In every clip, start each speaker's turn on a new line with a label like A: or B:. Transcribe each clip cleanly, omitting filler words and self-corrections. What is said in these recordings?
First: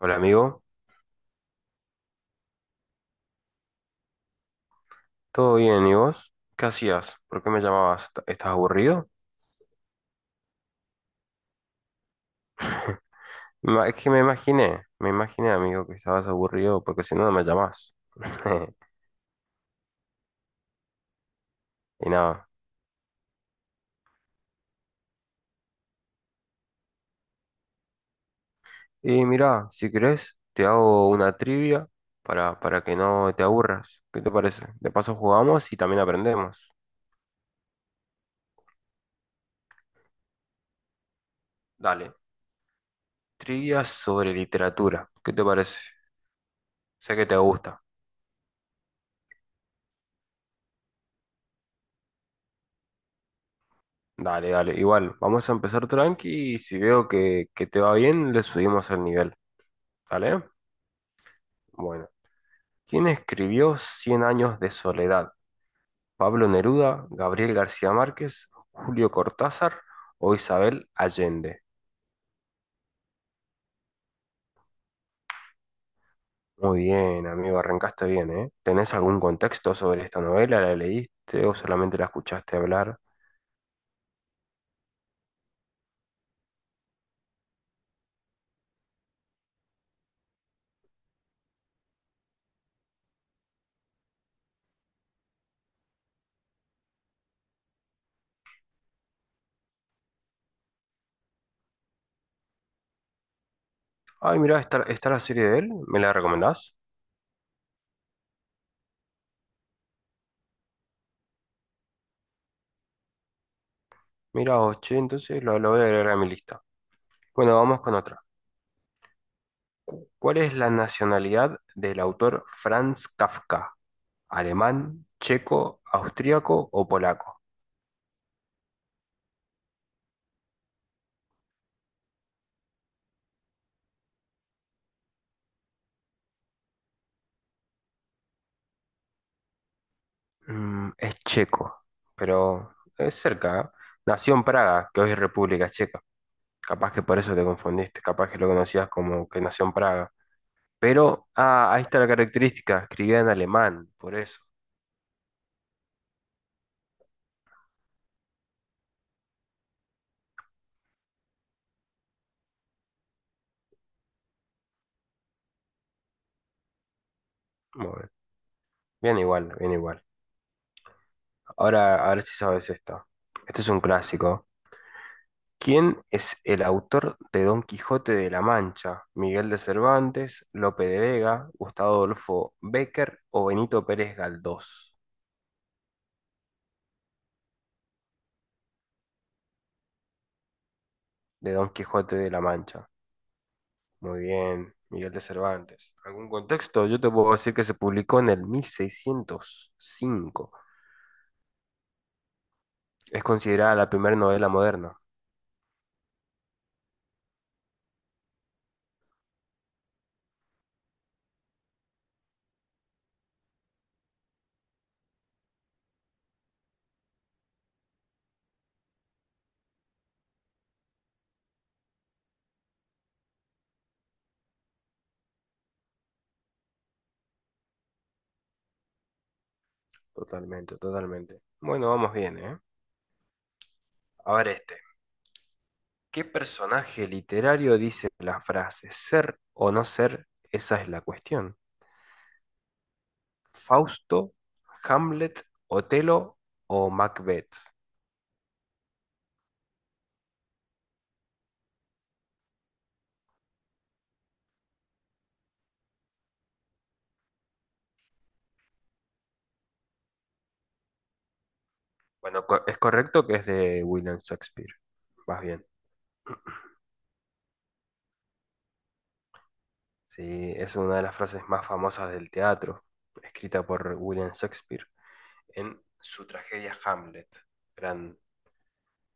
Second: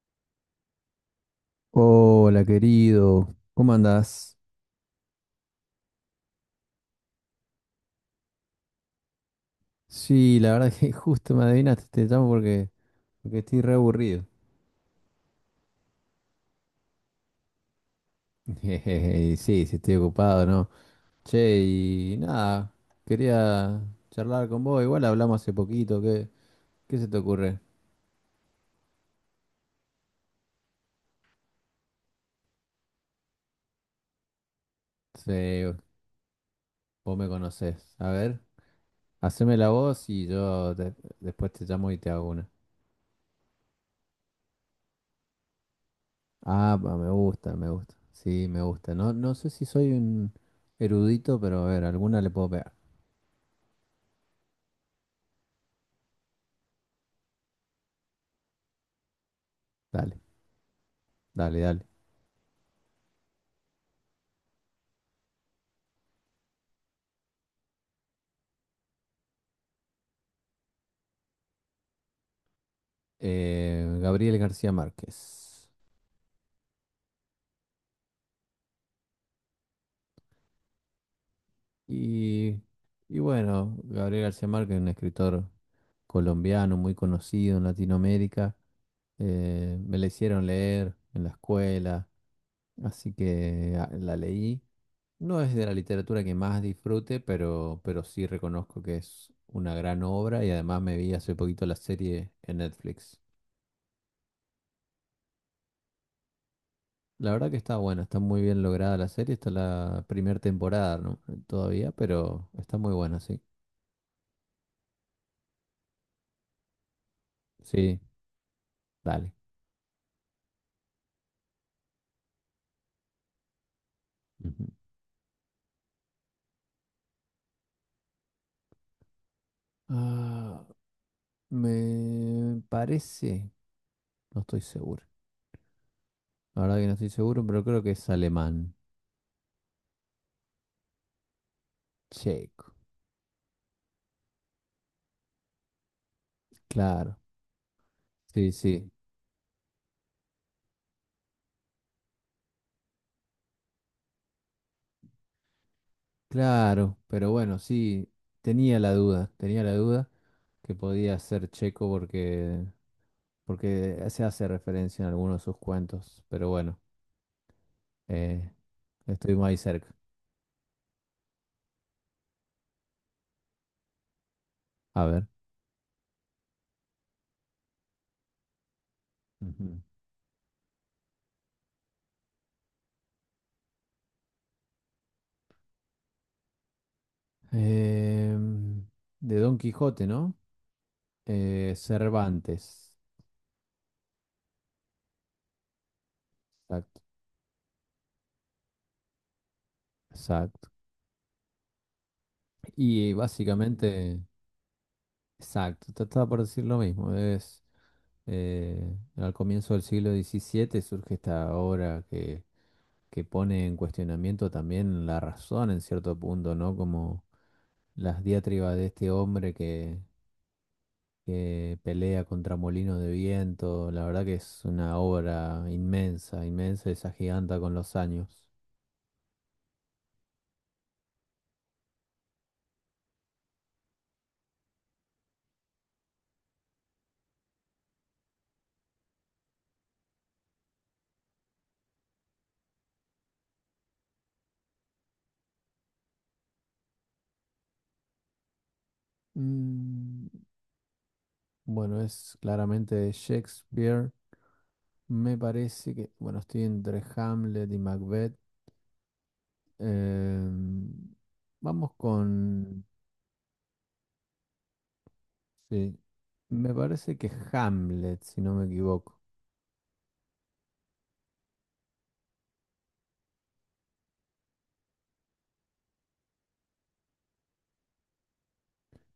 A: Hola amigo,
B: Hola, querido. ¿Cómo andás?
A: ¿todo bien? ¿Y vos? ¿Qué hacías? ¿Por qué me llamabas? ¿Estás aburrido?
B: Sí, la verdad que justo me adivinaste, te llamo porque, porque estoy re
A: Es que me
B: aburrido.
A: imaginé, me imaginé amigo que estabas aburrido porque si no no me llamás.
B: Jejeje, sí, sí, estoy ocupado, ¿no? Che,
A: Y
B: y
A: nada.
B: nada, quería charlar con vos. Igual hablamos hace poquito, ¿qué se te ocurre?
A: Y mira, si querés, te hago una trivia para que no te aburras. ¿Qué te parece? De paso
B: Sí,
A: jugamos y también aprendemos.
B: vos me conocés. A ver, haceme la voz y después te llamo y te
A: Dale,
B: hago una.
A: trivia sobre literatura. ¿Qué te parece?
B: Ah, pa, me
A: Sé que te
B: gusta, me
A: gusta.
B: gusta. Sí, me gusta. No, no sé si soy un erudito, pero a ver, alguna le puedo pegar.
A: Dale, dale. Igual, vamos a empezar tranqui y si veo que te va bien, le subimos el nivel.
B: Dale,
A: ¿Dale?
B: dale, dale.
A: Bueno, ¿quién escribió Cien años de soledad? ¿Pablo Neruda, Gabriel García Márquez, Julio Cortázar o Isabel Allende?
B: Gabriel García Márquez.
A: Muy bien, amigo, arrancaste bien, ¿eh? ¿Tenés algún contexto sobre esta novela? ¿La leíste o solamente la escuchaste
B: Y,
A: hablar?
B: y bueno, Gabriel García Márquez, un escritor colombiano muy conocido en Latinoamérica, me la hicieron leer en la escuela, así que la leí. No es de la literatura que más disfrute, pero sí reconozco que es una gran obra y además me vi hace poquito la serie en Netflix.
A: Ay, mirá, está, está la serie de él, ¿me la recomendás?
B: La verdad que está buena, está muy bien lograda la serie, está la primera temporada, ¿no? Todavía, pero está muy buena, sí.
A: Mirá, vos, che, entonces lo voy a agregar a mi lista. Bueno, vamos con
B: Sí,
A: otra.
B: dale.
A: ¿Cuál es la nacionalidad del autor Franz Kafka?
B: Ujú.
A: ¿Alemán, checo, austríaco o polaco?
B: Ah, me parece, no estoy seguro. La verdad que no estoy seguro, pero creo que es alemán.
A: Mm, es checo,
B: Checo.
A: pero es cerca, ¿eh? Nació en Praga, que hoy es República Checa. Capaz que
B: Claro.
A: por eso te confundiste, capaz que lo
B: Sí,
A: conocías
B: sí.
A: como que nació en Praga. Pero, ah, ahí está la característica, escribía en alemán, por eso.
B: Claro, pero bueno, sí, tenía la duda que podía ser checo porque se hace referencia en algunos de sus cuentos, pero bueno,
A: Muy bien,
B: eh,
A: bien
B: estuvimos
A: igual,
B: ahí
A: bien
B: cerca.
A: igual. Ahora, a ver si sabes esto. Este es un clásico.
B: A ver.
A: ¿Quién es el autor de Don Quijote de la Mancha? ¿Miguel de
B: Ujú.
A: Cervantes, Lope de Vega, Gustavo Adolfo Bécquer o Benito Pérez Galdós?
B: Em, de Don Quijote, ¿no?
A: De Don Quijote de la Mancha.
B: Cervantes.
A: Muy bien, Miguel de Cervantes. ¿Algún contexto?
B: Exacto,
A: Yo te puedo decir que se publicó en el 1605.
B: exacto. Y
A: Es considerada la primera
B: básicamente,
A: novela moderna.
B: exacto, trataba por decir lo mismo. Es eh, Al comienzo del siglo XVII surge esta obra que pone en cuestionamiento también la razón en cierto punto, ¿no? Como las diatribas de este hombre que pelea contra molinos de viento. La verdad que es una obra inmensa, inmensa y se agiganta con los años.
A: Totalmente, totalmente. Bueno, vamos bien, ¿eh? A ver este. ¿Qué personaje literario dice la frase ser o no ser? Esa es la cuestión. ¿Fausto, Hamlet, Otelo o Macbeth?
B: Mm, Bueno, es claramente de Shakespeare. Me parece que, bueno, estoy entre Hamlet y Macbeth. Em, vamos
A: Bueno, es
B: con,
A: correcto que es de William Shakespeare. Vas bien.
B: sí, me parece que Hamlet, si no me equivoco.
A: Sí, es una de las frases más famosas del teatro, escrita por William Shakespeare en su tragedia Hamlet. Gran,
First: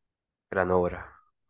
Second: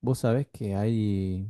B: Vos sabés
A: gran
B: que
A: obra.
B: hay,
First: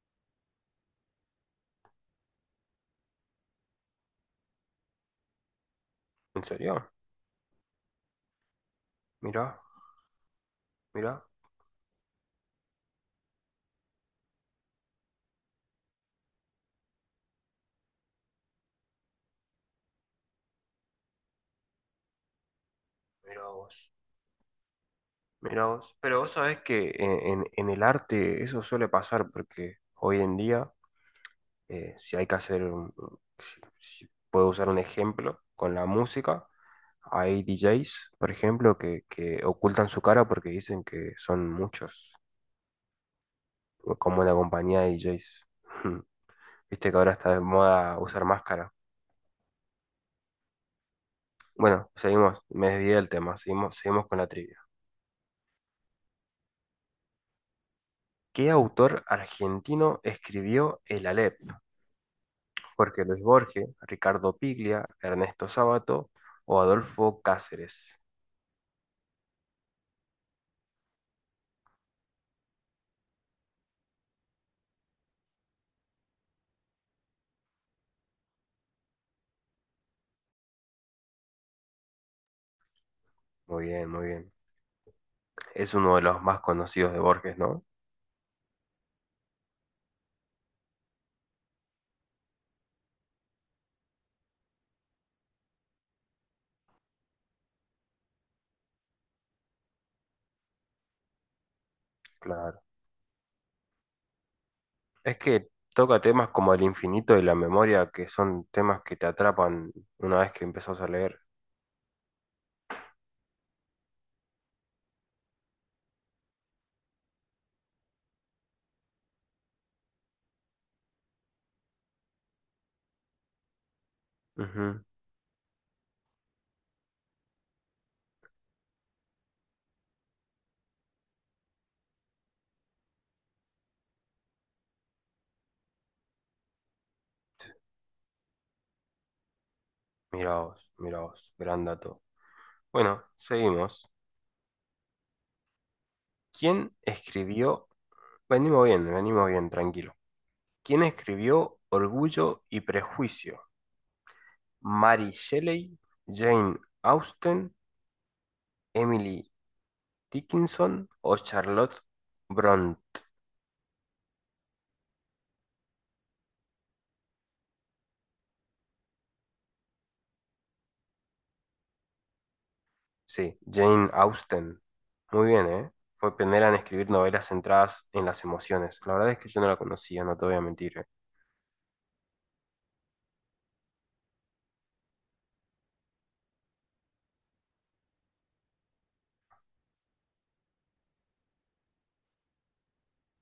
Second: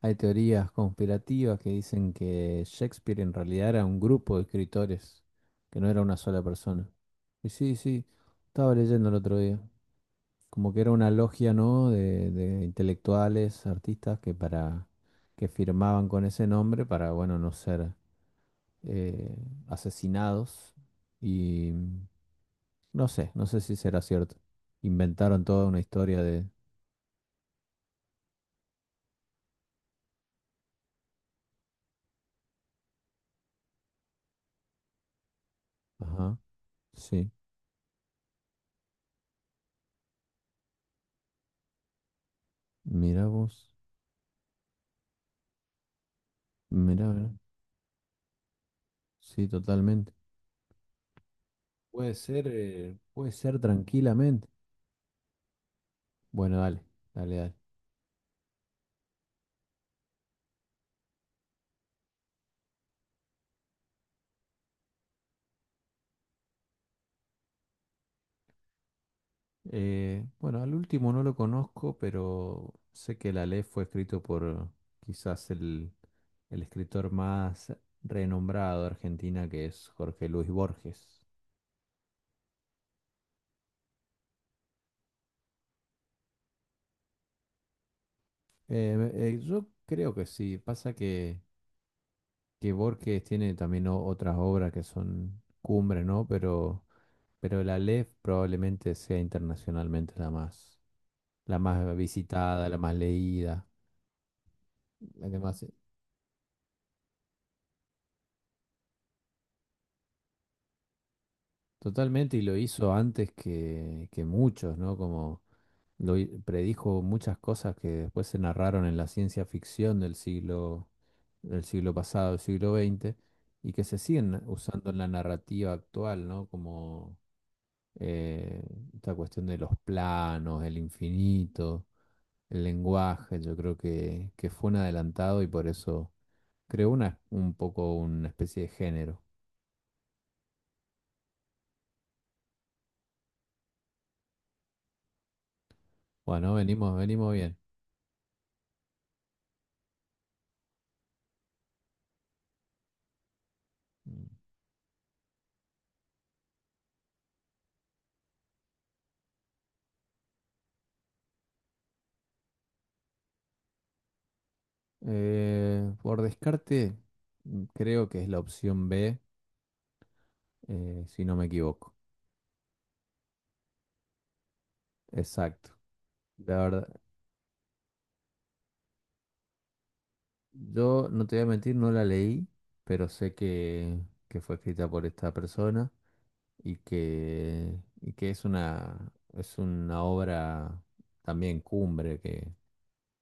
B: hay teorías conspirativas que dicen que Shakespeare en realidad era un grupo de escritores, que no era una sola
A: ¿En
B: persona.
A: serio?
B: Y sí, sí, estaba leyendo el otro
A: Mira,
B: día. Como que era una
A: mira,
B: logia, ¿no? De intelectuales, artistas que firmaban con ese nombre para, bueno, no ser eh, asesinados. Y no sé,
A: mira
B: no sé
A: vos,
B: si será cierto. Inventaron toda
A: mira
B: una
A: vos. Pero
B: historia
A: vos
B: de.
A: sabés que en el arte eso suele pasar porque hoy en día, si hay que hacer, si puedo usar un ejemplo con la
B: Ajá,
A: música,
B: sí.
A: hay DJs, por ejemplo, que ocultan su cara porque dicen que son muchos
B: Mira vos,
A: como la compañía de DJs. Viste que
B: mira,
A: ahora está
B: mira.
A: de moda usar máscara.
B: Sí, totalmente.
A: Bueno, seguimos, me desvié del
B: Puede
A: tema,
B: ser
A: seguimos, seguimos con la
B: tranquilamente.
A: trivia.
B: Bueno, dale, dale, dale.
A: ¿Qué autor argentino escribió El Aleph? ¿Jorge Luis Borges, Ricardo Piglia, Ernesto Sábato o Adolfo Cáceres?
B: Bueno, al último no lo conozco, pero sé que la ley fue escrito por quizás el escritor más renombrado de Argentina, que es Jorge Luis Borges.
A: Muy bien, muy bien. Es uno de los más conocidos de Borges, ¿no?
B: Yo creo que sí. Pasa que Borges tiene también otras obras que son cumbres, ¿no? Pero la Aleph probablemente sea internacionalmente la más
A: Claro.
B: visitada, la más leída,
A: Es
B: la que
A: que
B: más.
A: toca temas como el infinito y la memoria, que son temas que te atrapan una vez que empezás a leer.
B: Totalmente, y lo hizo antes que muchos, ¿no? Como predijo muchas cosas que después se narraron en la ciencia ficción del siglo pasado, del siglo XX y que se siguen
A: Ujú.
B: usando en la narrativa actual, ¿no? Como eh, esta cuestión de los planos, el infinito, el lenguaje, yo creo que fue un adelantado y por eso creó un poco una especie de género.
A: Mirá vos, gran dato. Bueno, seguimos.
B: Bueno,
A: ¿Quién
B: venimos, venimos bien.
A: escribió? Venimos bien, tranquilo. ¿Quién escribió Orgullo y Prejuicio? ¿Mary Shelley, Jane Austen, Emily Dickinson o Charlotte Brontë?
B: Por descarte, creo que es la opción B, si no me equivoco.
A: Sí, Jane Austen. Muy bien,
B: Exacto.
A: ¿eh? Fue pionera en
B: La verdad,
A: escribir novelas centradas en las emociones. La verdad es que yo no la conocía, no te voy a mentir, ¿eh?
B: yo no te voy a mentir, no la leí, pero sé que fue escrita por esta persona. Y que es una obra también cumbre que,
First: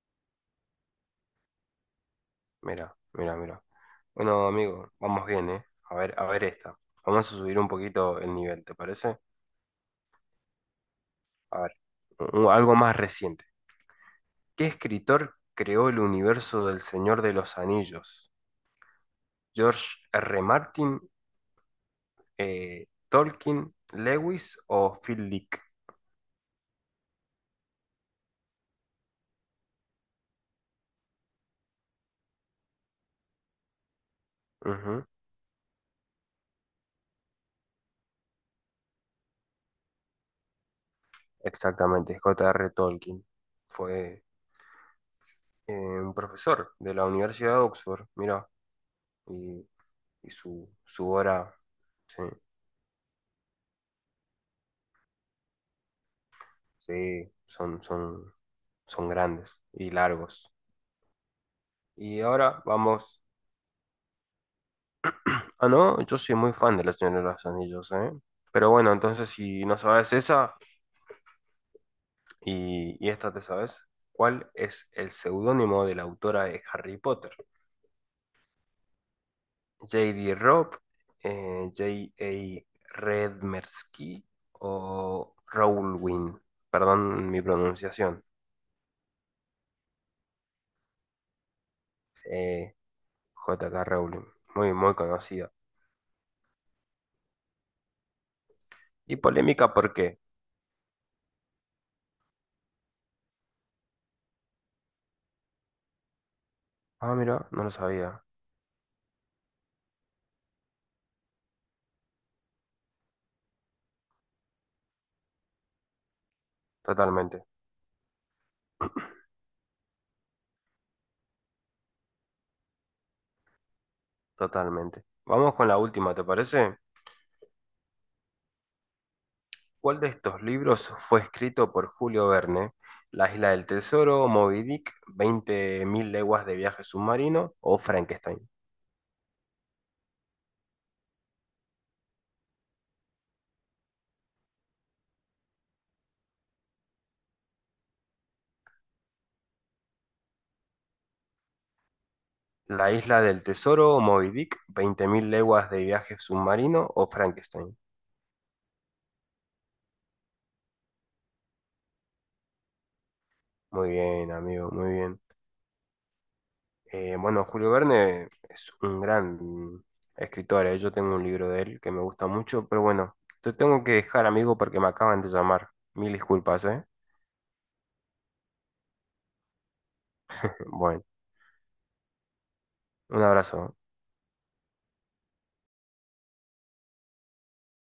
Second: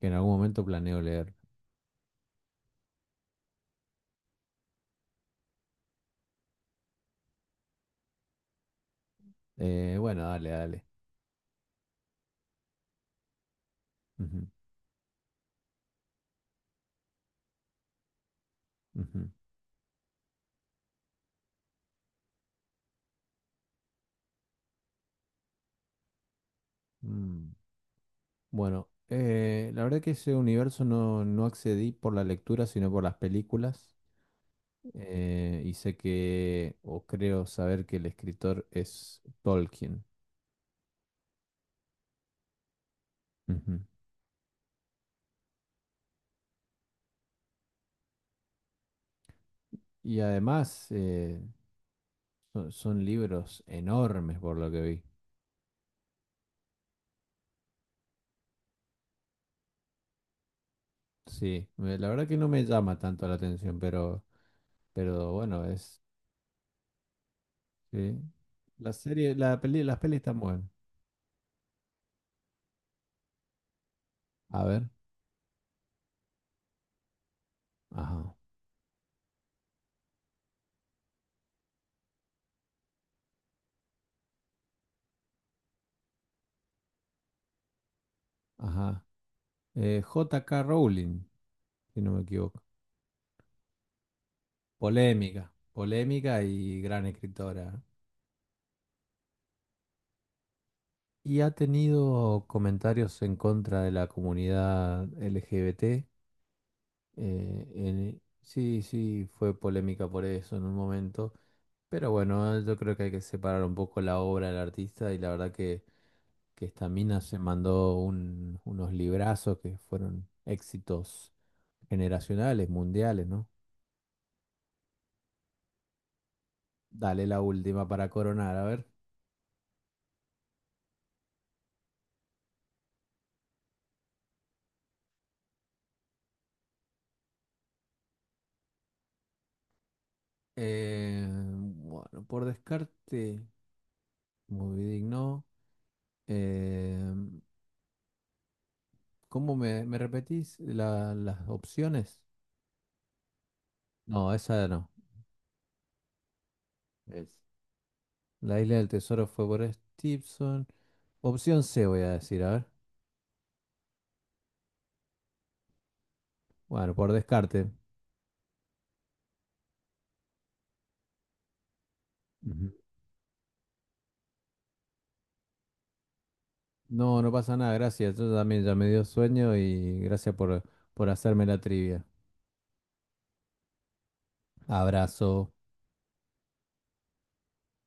B: que en algún momento planeo leer.
A: Mira, mira, mira. Bueno, amigo, vamos bien, ¿eh? A ver esta. Vamos a subir un poquito el nivel, ¿te parece?
B: Bueno, dale, dale.
A: A ver, algo más reciente.
B: Ujú,
A: ¿Qué escritor creó el universo del Señor de los Anillos?
B: ujú.
A: ¿George R. Martin, Tolkien, Lewis o Phil Dick?
B: Mm. Bueno, la verdad que ese universo no accedí por la lectura, sino por las películas.
A: Ujú.
B: Y sé que, o creo saber que el escritor es Tolkien.
A: Exactamente, J R. Tolkien.
B: Ujú.
A: Fue eh, un profesor de la Universidad de Oxford, mira, y,
B: Y
A: y su,
B: además,
A: su obra, sí.
B: son libros enormes por lo que vi.
A: Sí, son, son, son grandes y largos.
B: Sí, la
A: Y
B: verdad que no
A: ahora
B: me llama
A: vamos.
B: tanto la atención, pero bueno,
A: Ah, no,
B: es
A: yo soy muy fan de los Señor de los Anillos, ¿eh?
B: sí.
A: Pero
B: La
A: bueno, entonces
B: serie, la
A: si no
B: peli, las
A: sabes
B: pelis están
A: esa
B: buenas.
A: y esta te sabes, ¿cuál
B: A
A: es
B: ver,
A: el seudónimo de la autora de Harry Potter?
B: ajá,
A: ¿J D Robb, J A Redmersky o Rowling? Perdón mi pronunciación.
B: ajá. J.K. Rowling, si no me equivoco.
A: Eh, J K Rowling, muy, muy
B: Polémica,
A: conocida.
B: polémica y gran escritora.
A: Y polémica, ¿por qué?
B: Y ha tenido comentarios en contra de la comunidad LGBT.
A: Ah, mira, no lo sabía.
B: Sí, sí, fue polémica por eso en un momento, pero bueno, yo creo que hay que separar un poco la obra del artista y la verdad que esta mina se
A: Totalmente,
B: mandó unos librazos que fueron éxitos generacionales, mundiales, ¿no?
A: totalmente. Vamos con la última, ¿te parece?
B: Dale la última para coronar, a ver.
A: ¿Cuál de estos libros fue escrito por Julio Verne? La isla del tesoro, Moby Dick, 20 Mil leguas de viaje submarino o Frankenstein.
B: Bueno, por descarte, muy digno. Eh, ¿Cómo me repetís las opciones?
A: La isla del tesoro, Moby
B: No,
A: Dick,
B: esa no.
A: Veinte Mil leguas de viaje submarino o
B: Es.
A: Frankenstein.
B: La isla del tesoro fue por Stevenson. Opción C voy a decir, a ver.
A: Muy bien, amigo, muy bien.
B: Bueno, por
A: Bueno,
B: descarte.
A: Julio Verne es un gran escritor, yo tengo un libro de él que me gusta mucho,
B: Ujú.
A: pero bueno, te tengo que dejar, amigo, porque me acaban de llamar. Mil disculpas, ¿eh?
B: No, no pasa nada, gracias. Yo también ya me dio sueño y gracias por,
A: Bueno,
B: por hacerme la trivia.
A: un abrazo.
B: Abrazo.